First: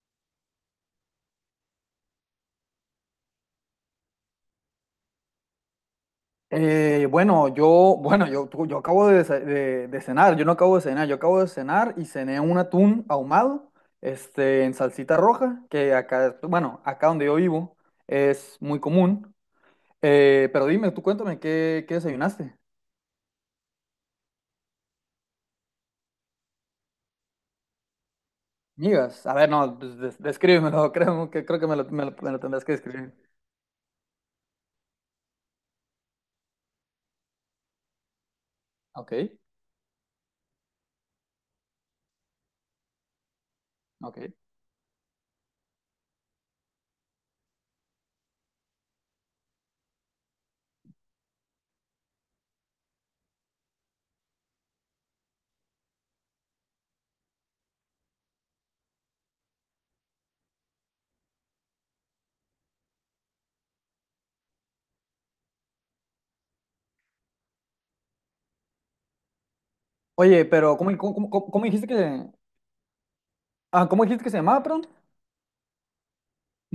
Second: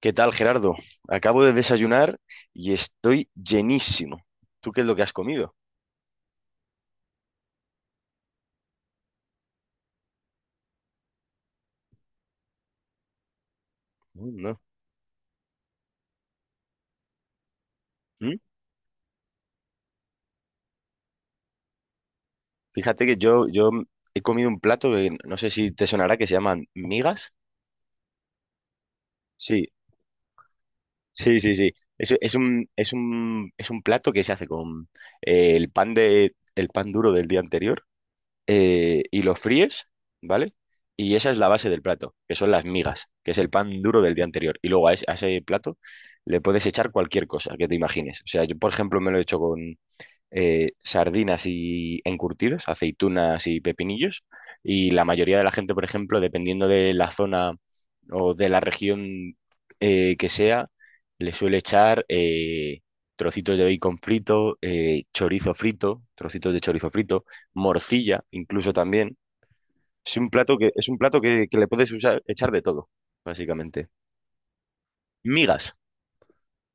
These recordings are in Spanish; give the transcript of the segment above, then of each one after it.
¿Qué tal, Gerardo? Acabo de desayunar y estoy llenísimo. ¿Tú qué es lo que has comido? Bueno, yo, yo acabo de, cenar, yo no acabo de cenar, yo acabo de cenar y cené un atún ahumado, Mm, no. En salsita roja, que acá, bueno, acá donde yo vivo ¿Mm? es muy común. Pero dime, tú cuéntame, qué desayunaste? Fíjate que yo he comido un plato que no sé si te sonará, que se llaman migas. Migas, a ver, Sí, no, pues, descríbemelo. Sí, sí, Creo que sí. Es, me es lo tendrás un, que es describir. un, es un plato que se hace con el pan duro del día anterior Ok, y lo fríes, ¿vale? Y esa es la base del plato, que son las migas, que es el pan duro del ok. día anterior. Y luego a ese plato le puedes echar cualquier cosa que te imagines. O sea, yo, por ejemplo, me lo he hecho con sardinas y encurtidos, aceitunas y pepinillos. Y la mayoría de la gente, por ejemplo, dependiendo de la zona o de la región que sea, le suele echar trocitos de bacon frito, chorizo frito, trocitos de chorizo frito, morcilla incluso también. Es un Oye, plato que, pero es un plato que cómo le dijiste puedes usar, que, echar de todo, básicamente. Cómo dijiste que se llamaba, perdón? Migas,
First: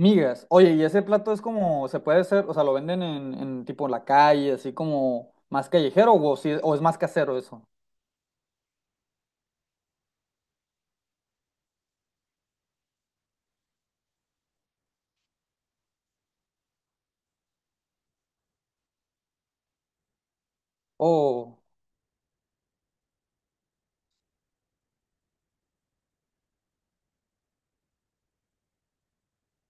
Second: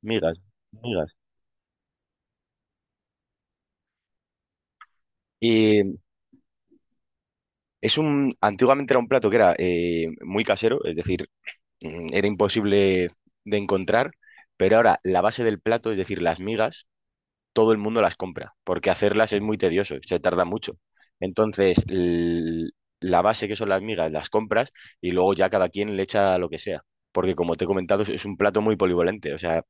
migas, Oye, y ese migas. plato es como, se puede hacer, o sea, lo venden en tipo en la calle, así como más Y callejero, o, si, o es más casero eso. Antiguamente era un plato que era muy casero, es decir, era imposible de encontrar, pero ahora la base del plato, es decir, las migas, todo el mundo las compra, porque hacerlas es muy tedioso, se tarda mucho. O Entonces, la base que son las migas, las compras y luego ya cada quien le echa lo que sea. Porque como te he comentado, es un plato muy polivalente. O sea,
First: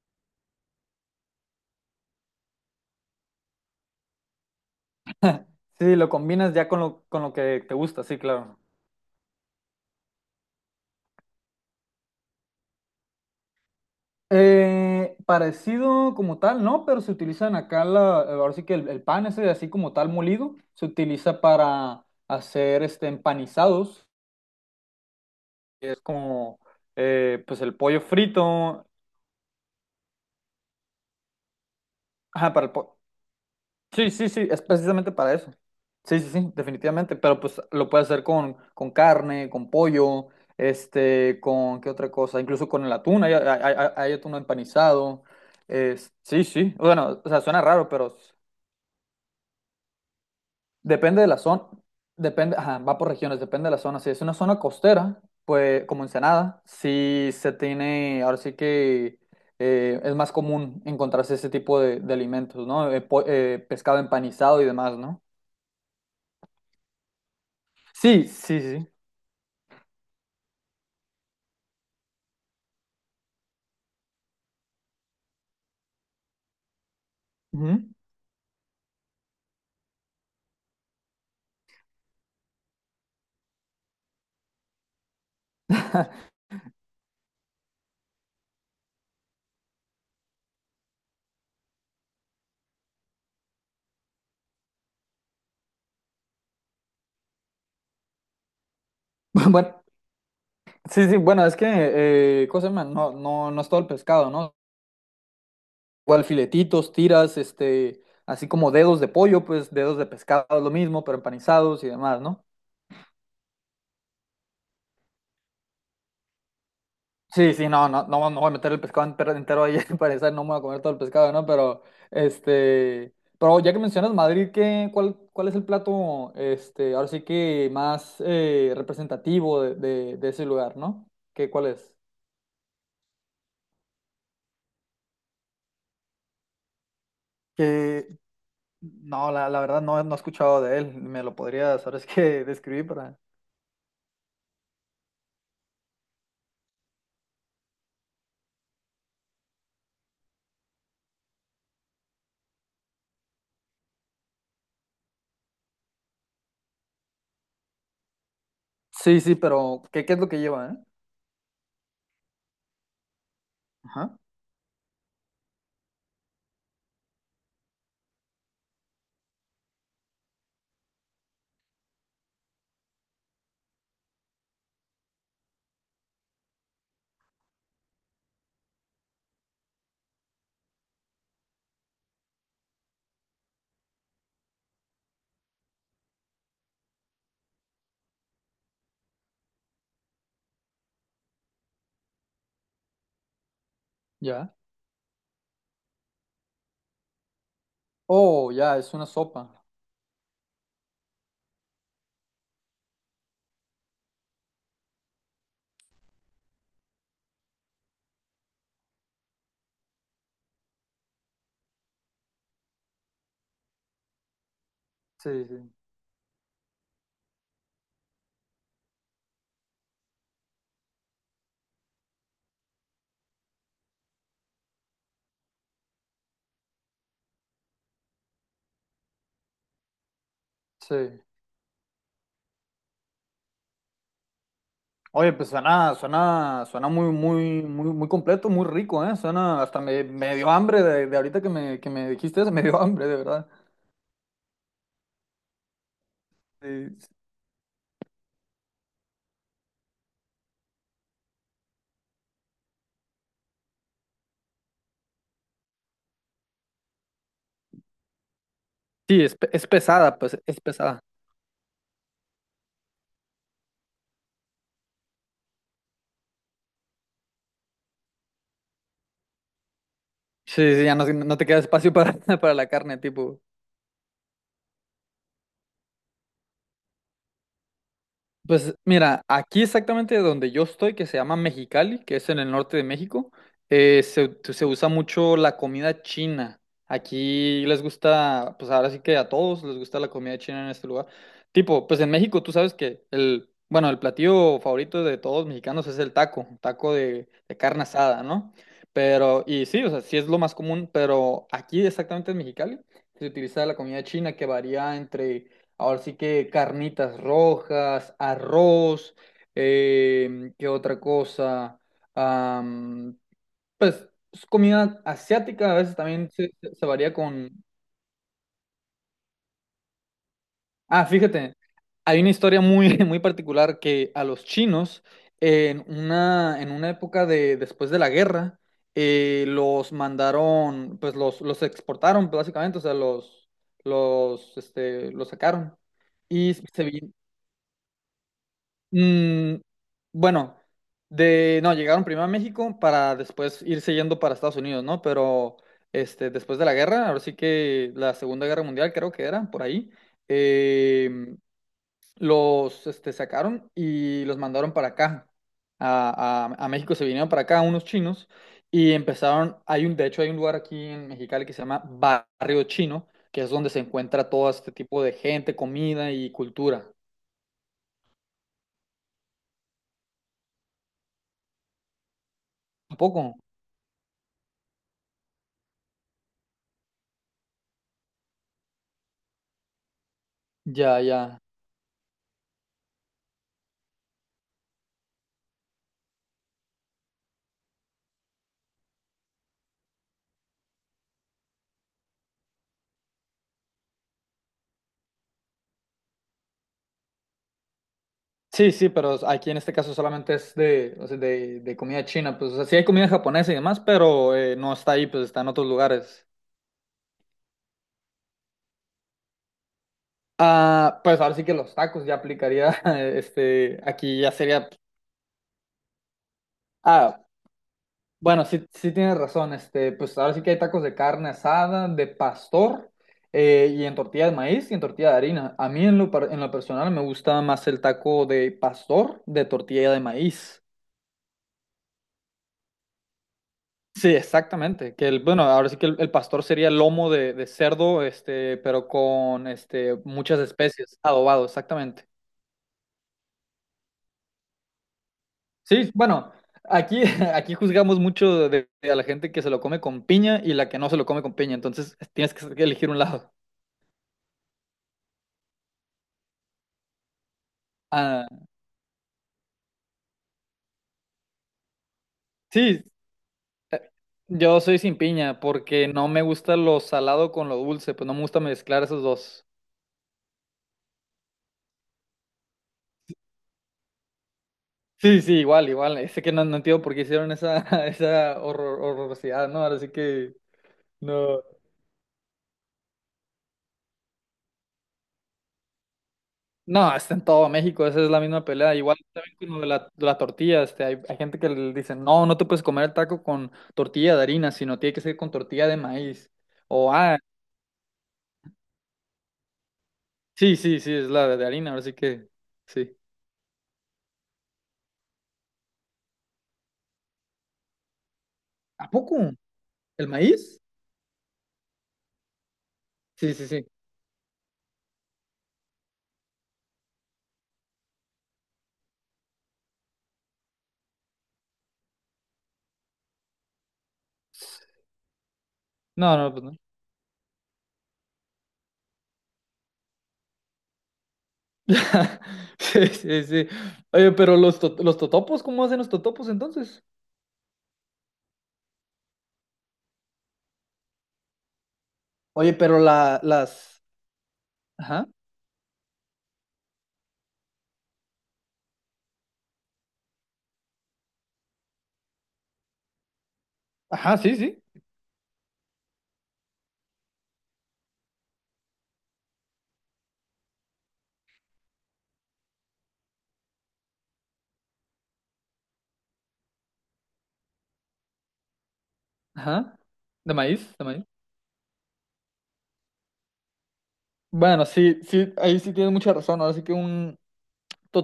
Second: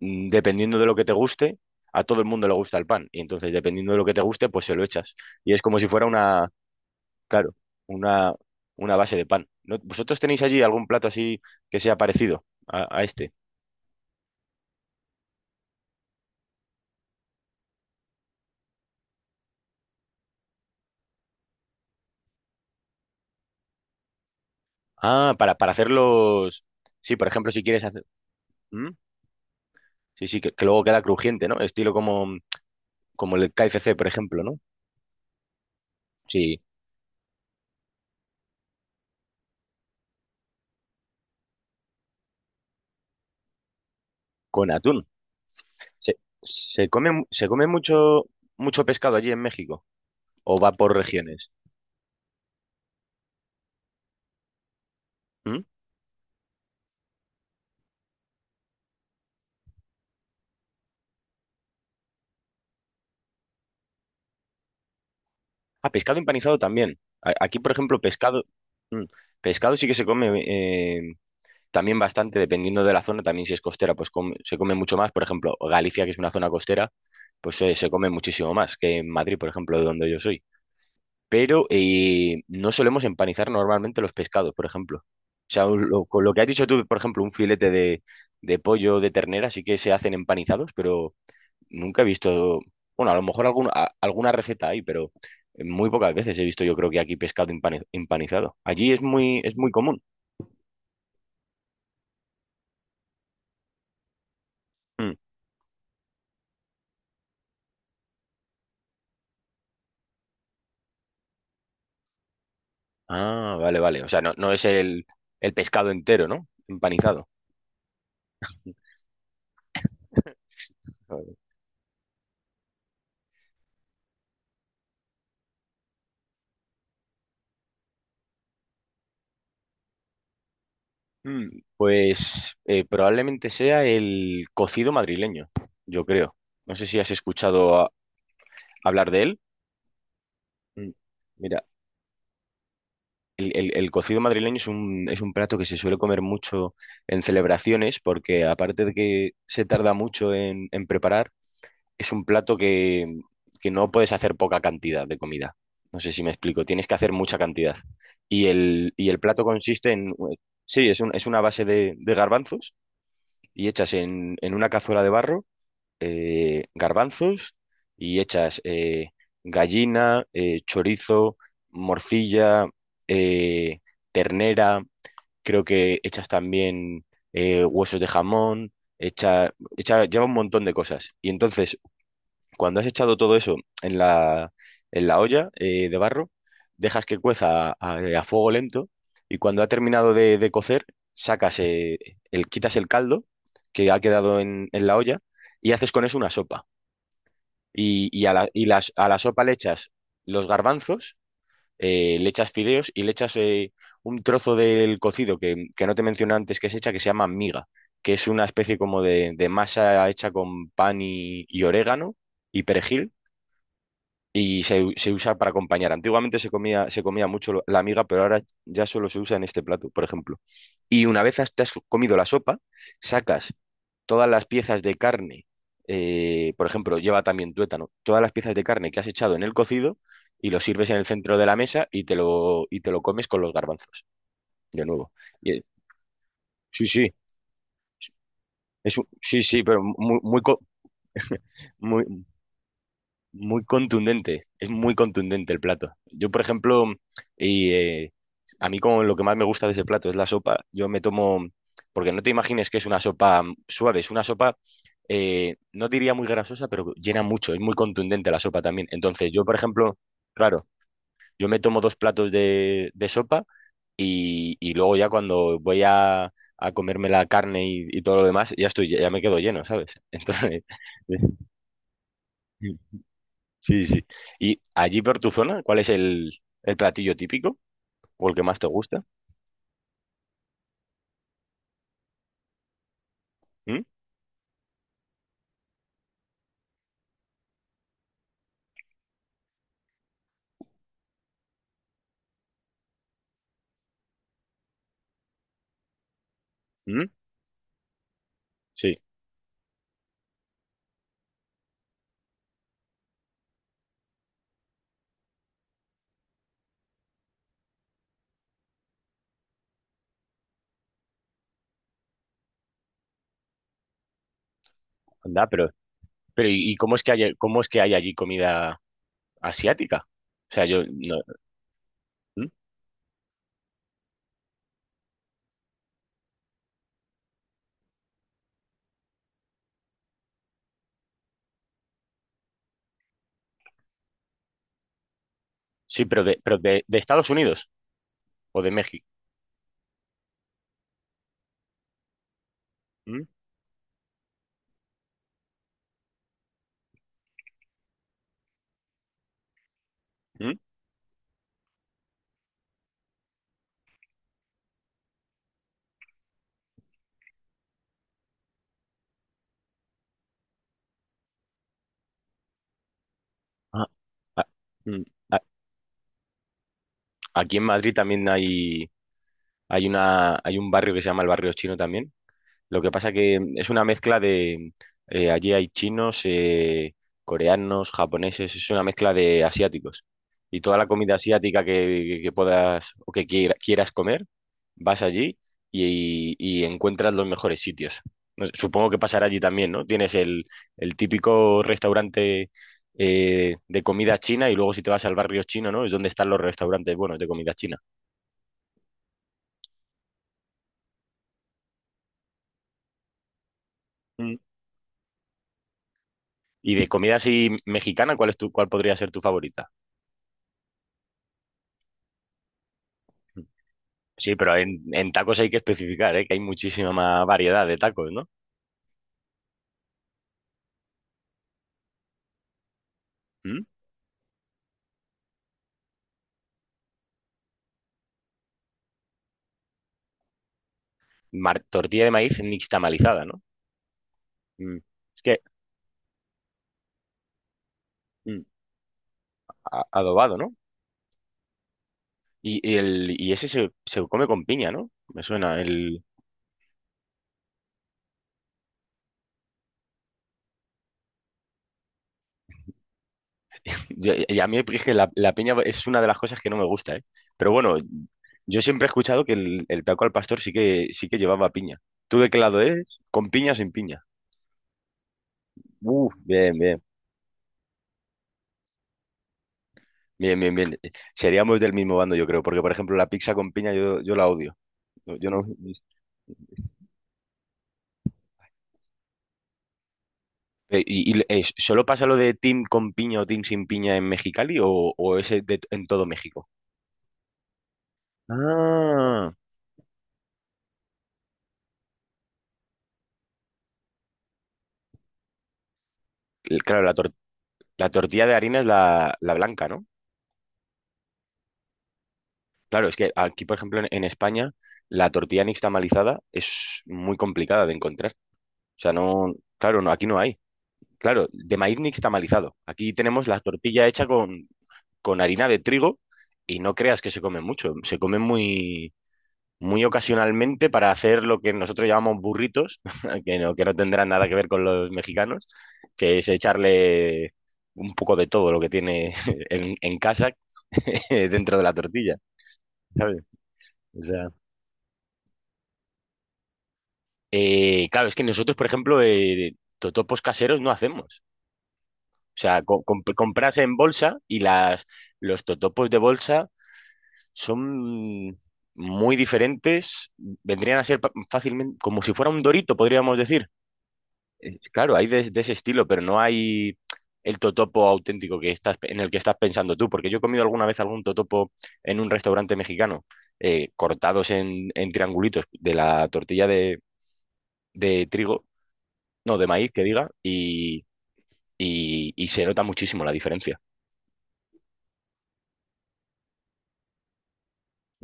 dependiendo de lo que te guste, a todo el mundo le gusta el pan. Y entonces, dependiendo de lo que te guste, pues se lo echas. Y es como si sí, fuera. lo combinas ya con con lo Claro, que te gusta, sí, una, claro. una base de pan. ¿Vosotros tenéis allí algún plato así que sea parecido a este? Parecido como tal, ¿no? Pero se utilizan acá, ahora sí que el pan ese así como tal molido, se utiliza para hacer este empanizados, Ah, para que es como, hacerlos. Sí, por ejemplo, pues si el quieres pollo hacer. frito, ¿Mm? Sí, sí, que luego queda crujiente, ¿no? Estilo como, ajá, para el pollo. como el KFC, por Sí, sí, ejemplo, sí, ¿no? es precisamente para eso. Sí, sí, sí, Sí, definitivamente, pero pues lo puedes hacer con carne, con pollo, con qué otra cosa, incluso con el atún, hay atún con atún. empanizado. Es, ¿Se, sí, sí, se come, bueno, mu- o sea, se suena come raro, pero mucho, mucho pescado allí en México? ¿O va por depende de la regiones? zona, depende, ajá, va por regiones, depende de la zona. Si es una zona costera, ¿Mm? pues como Ensenada, sí se tiene, ahora sí que es más común encontrarse ese tipo de alimentos, ¿no? Pescado empanizado y demás, ¿no? Ah, pescado empanizado también. Aquí, por ejemplo, Sí, pescado. sí, sí. mm, Pescado sí que se come. También bastante, dependiendo de la zona, también si es costera, pues se come mucho más. Por ejemplo, Galicia, que es una zona costera, pues Ujú. se come muchísimo más que en Madrid, por ejemplo, de donde yo soy. Pero no solemos empanizar normalmente los pescados, por ejemplo. O sea, con lo que has dicho tú, por ejemplo, un filete de pollo de ternera sí que se hacen empanizados, pero nunca he visto, bueno, a lo mejor alguna receta hay, pero muy pocas veces he visto yo creo que aquí pescado empanizado. Allí es muy Bueno, común. sí, sí, bueno, es que, cosa, man, no, no, no es todo el pescado, ¿no? Mm. Igual filetitos, tiras, así como dedos de pollo, pues dedos de pescado es lo mismo, pero empanizados y demás, ¿no? Ah, vale, vale. O sea, no, no es el pescado entero, ¿no? Empanizado. Sí, sí, no, no, no, no voy a meter el pescado entero, entero ahí, para no me voy a comer todo el pescado, Vale. ¿no? Pero, pero ya que mencionas Madrid, ¿qué, cuál es el plato, ahora sí que más representativo de ese lugar, ¿no? ¿Qué, cuál es? Pues probablemente sea el cocido madrileño, yo creo. No sé si has escuchado hablar de No, él. La verdad no, no he escuchado de Mm, él. ¿Me lo Mira, podrías, sabes qué, describir para...? el cocido madrileño es un plato que se suele comer mucho en celebraciones porque aparte de que se tarda mucho en preparar, es un plato que no puedes hacer poca cantidad de comida. No sé si me explico, tienes que hacer mucha cantidad. Y el Sí, sí, plato pero consiste ¿qué, qué en, es lo que lleva, eh? sí, es una base de garbanzos y echas Ajá, en una cazuela de barro, garbanzos y echas gallina, chorizo, morcilla, eh, ternera, creo que echas también huesos de jamón, lleva un montón de cosas. Y entonces cuando has echado todo eso en la, en la olla de barro, dejas que cueza a fuego lento y cuando ha terminado de cocer, sacas eh, quitas el caldo que ha quedado ya. en la olla y haces con eso una sopa. Y, y a la, Oh, y ya, las- es una a la sopa sopa. le echas los garbanzos, le echas fideos y le echas un trozo del cocido que no te mencioné antes que se llama miga, que es una especie como de masa hecha con pan y orégano y perejil y se Sí, usa para sí, acompañar. Antiguamente se comía mucho la miga, pero ahora ya solo se usa en este plato, por ejemplo. Y una vez te has comido la sopa, sacas todas las piezas de carne, por ejemplo, lleva también tuétano, todas las piezas de carne que has echado en el cocido y lo sirves en el sí. centro de la mesa y te lo comes con los garbanzos, de nuevo. Oye, pues Y, eh, suena, suena, sí, suena muy, sí, muy, muy, muy completo, muy es rico, un- ¿eh? sí, Suena, sí, pero hasta me dio hambre de ahorita que que muy- me dijiste eso, me dio hambre, de verdad. Muy contundente, es muy contundente el plato. Yo, por Sí, ejemplo, y, eh, a mí como lo que más me gusta de ese plato es la sopa, yo me tomo, porque no te imagines que es una sopa suave, es una sopa, no diría muy grasosa, pero llena mucho, es muy contundente la sopa también. sí, Entonces, es, yo, por es ejemplo, pesada, pues, es claro, pesada. yo me tomo dos platos de sopa y luego ya cuando voy a comerme la carne y todo lo demás, ya me quedo lleno, ¿sabes? Sí, sí, ya no, no te queda espacio para, para la carne, Entonces, tipo. Sí, sí. ¿Y allí por tu zona, cuál es el platillo típico o el que más te Pues gusta? mira, aquí exactamente donde yo estoy, que se llama Mexicali, que es en el norte de México, ¿Mm? Se usa mucho la comida china. Aquí les gusta, pues ahora sí que a todos les gusta la comida china en este lugar. Tipo, pues en México tú sabes que el, bueno, el platillo favorito de todos los mexicanos es el taco, taco ¿Mm? De carne asada, ¿no? Sí, Pero, y sí, o sea, sí es lo más común, pero aquí exactamente en Mexicali se utiliza la comida china que varía entre... Ahora sí que carnitas rojas, arroz, ¿qué otra cosa? Am, pues es comida anda, pero, asiática a veces también pero ¿y y se cómo es que varía hay, con... cómo es que hay allí comida asiática? O sea, yo Ah, no. fíjate, hay una ¿Mm? historia muy, muy particular que a los chinos, en una época de, después de la guerra, los mandaron, pues los exportaron básicamente, o sea, los sacaron. Sí, pero de, Y pero de, se, de Estados Unidos o de México. Mm, bueno, de no, llegaron primero a México para ¿Mm? después irse yendo para Estados Unidos, ¿no? Pero después de la guerra, ahora sí que la Segunda Guerra Mundial creo que era, por ahí, ¿Mm? eh, sacaron y los mandaron para acá. A México se vinieron para acá unos chinos y empezaron, de hecho hay un lugar aquí en Mexicali que se llama Barrio Chino, que es donde se Ah, encuentra ah, todo este mm. tipo de A- gente, comida y cultura. Aquí en Madrid también hay un barrio que se llama el barrio chino también. Lo que ¿A pasa poco? que es una mezcla de. Allí hay chinos, coreanos, japoneses, es una mezcla de asiáticos. Y toda la Ya, comida ya. asiática que puedas o que quieras comer, vas allí y encuentras los mejores sitios. No sé, supongo que pasará allí también, ¿no? Tienes el típico restaurante de comida china y luego si te vas al barrio chino, ¿no? Es donde están los restaurantes buenos de comida china. Sí, sí, pero aquí en este caso solamente es de, o sea, de comida china, pues, o sea, sí hay comida japonesa y demás, pero Mm. No está ahí, pues está en otros lugares. Y de comida así mexicana, ¿Cuál podría ser tu favorita? Ah, pues ahora sí que los tacos ya aplicaría, aquí ya Sí, pero sería, en tacos hay que especificar, ¿eh? Que hay muchísima ah, más variedad de tacos, ¿no? bueno, sí, sí tienes razón, pues ahora sí que hay tacos de carne asada, de pastor, ¿Mm? Y en tortilla de maíz y en tortilla de harina. A mí en lo, en lo personal me gusta más el taco de pastor, de tortilla de maíz. Tortilla de maíz nixtamalizada, ¿no? Sí, Mm. exactamente. Que el, Es que bueno, ahora sí que el pastor sería lomo de cerdo, mm, pero con este, adobado, muchas ¿no? especies, adobado, exactamente. Y ese se come con piña, ¿no? Me suena. Sí, El. bueno, aquí, aquí juzgamos mucho de a la gente que se lo come con piña y la que no se lo come con piña, entonces tienes que elegir un lado. Y a mí es que la piña es una de las cosas que no me gusta, ¿eh? Pero bueno, Ah, yo siempre he escuchado que el taco al pastor sí que llevaba piña. ¿Tú de qué lado sí, eres? ¿Con piña o sin piña? yo soy sin piña porque no Uf, me bien, gusta lo bien. salado con lo dulce, pues no me gusta mezclar esos dos. Bien, bien, bien. Seríamos del mismo bando, yo creo, porque por ejemplo la pizza con piña yo la odio. No, Sí, yo sí, no. igual, igual. Sé que no, no entiendo por qué hicieron esa, esa horrorosidad, ¿no? Ahora sí que ¿Y, y, no. eh, solo pasa lo de team con piña o team sin piña en Mexicali o en todo México? No, está en todo México, esa es la misma pelea. Igual Ah, también con lo de de la tortilla, hay, hay gente que le dice, no, no te puedes comer el taco con tortilla de harina, sino tiene que ser con tortilla de maíz. Claro, O, ah, la tortilla de harina es la blanca, ¿no? sí, sí, sí, es la de harina, ahora sí que, Claro, es sí. que aquí, por ejemplo, en España, la tortilla nixtamalizada es muy complicada de encontrar. O ¿A sea, no, poco? claro, no, aquí ¿El no hay. maíz? Claro, de maíz nixtamalizado. Aquí tenemos Sí, la sí, sí. tortilla hecha con harina de trigo y no creas que se come mucho. Se come muy, muy ocasionalmente para hacer lo que nosotros llamamos burritos, que no, tendrán nada que ver con los mexicanos, No, que es no, pues no. echarle un poco de todo lo que tiene en casa dentro de la tortilla, Sí, ¿sabes? sí, sí. O Oye, sea, pero los, los totopos, ¿cómo hacen los totopos entonces? Claro, es que nosotros, por ejemplo, totopos caseros no hacemos. O Oye, sea, pero la, comprarse en las... bolsa y las, Ajá, los totopos de bolsa son muy diferentes, vendrían a ser fácilmente, como si fuera un dorito, podríamos decir. ajá, sí, sí. Claro, hay de ese estilo, pero no hay el totopo auténtico en el que estás pensando tú, porque yo he comido alguna vez algún totopo en un restaurante mexicano, cortados en triangulitos de la tortilla de trigo, no, de maíz, Ajá. que diga, De maíz, de y, maíz. y- y se nota muchísimo la diferencia. Bueno, sí, sí, ahí sí tienes mucha razón. Ahora sí que un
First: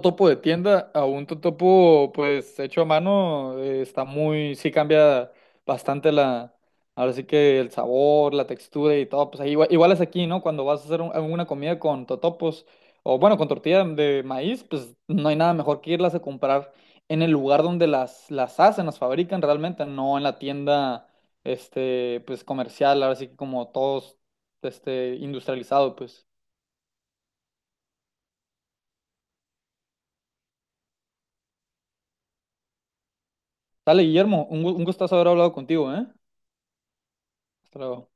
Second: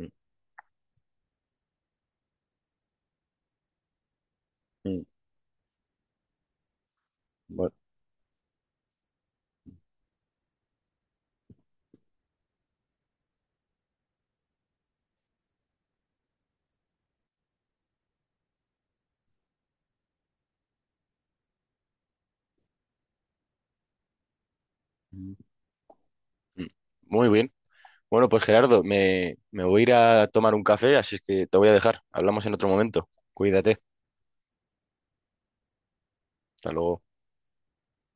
Mm, de tienda a un totopo, pues, hecho a mano, está muy, sí mm, cambia bastante la, ahora sí que el bueno, sabor, la textura y todo. Pues ahí igual, igual es aquí, ¿no? Cuando vas a hacer alguna comida con totopos, o bueno, con tortilla de maíz, pues no hay nada mejor que irlas a comprar en el lugar donde las hacen, las fabrican realmente, no en la tienda, pues comercial, ahora sí que como todos, mm, industrializado, pues. mm. Muy bien. Bueno, pues Gerardo, me voy a ir a tomar un café, así es que te voy a dejar. Hablamos en otro momento. Cuídate. Dale, Guillermo, un gustazo haber hablado contigo, ¿eh? Hasta luego. Hasta luego.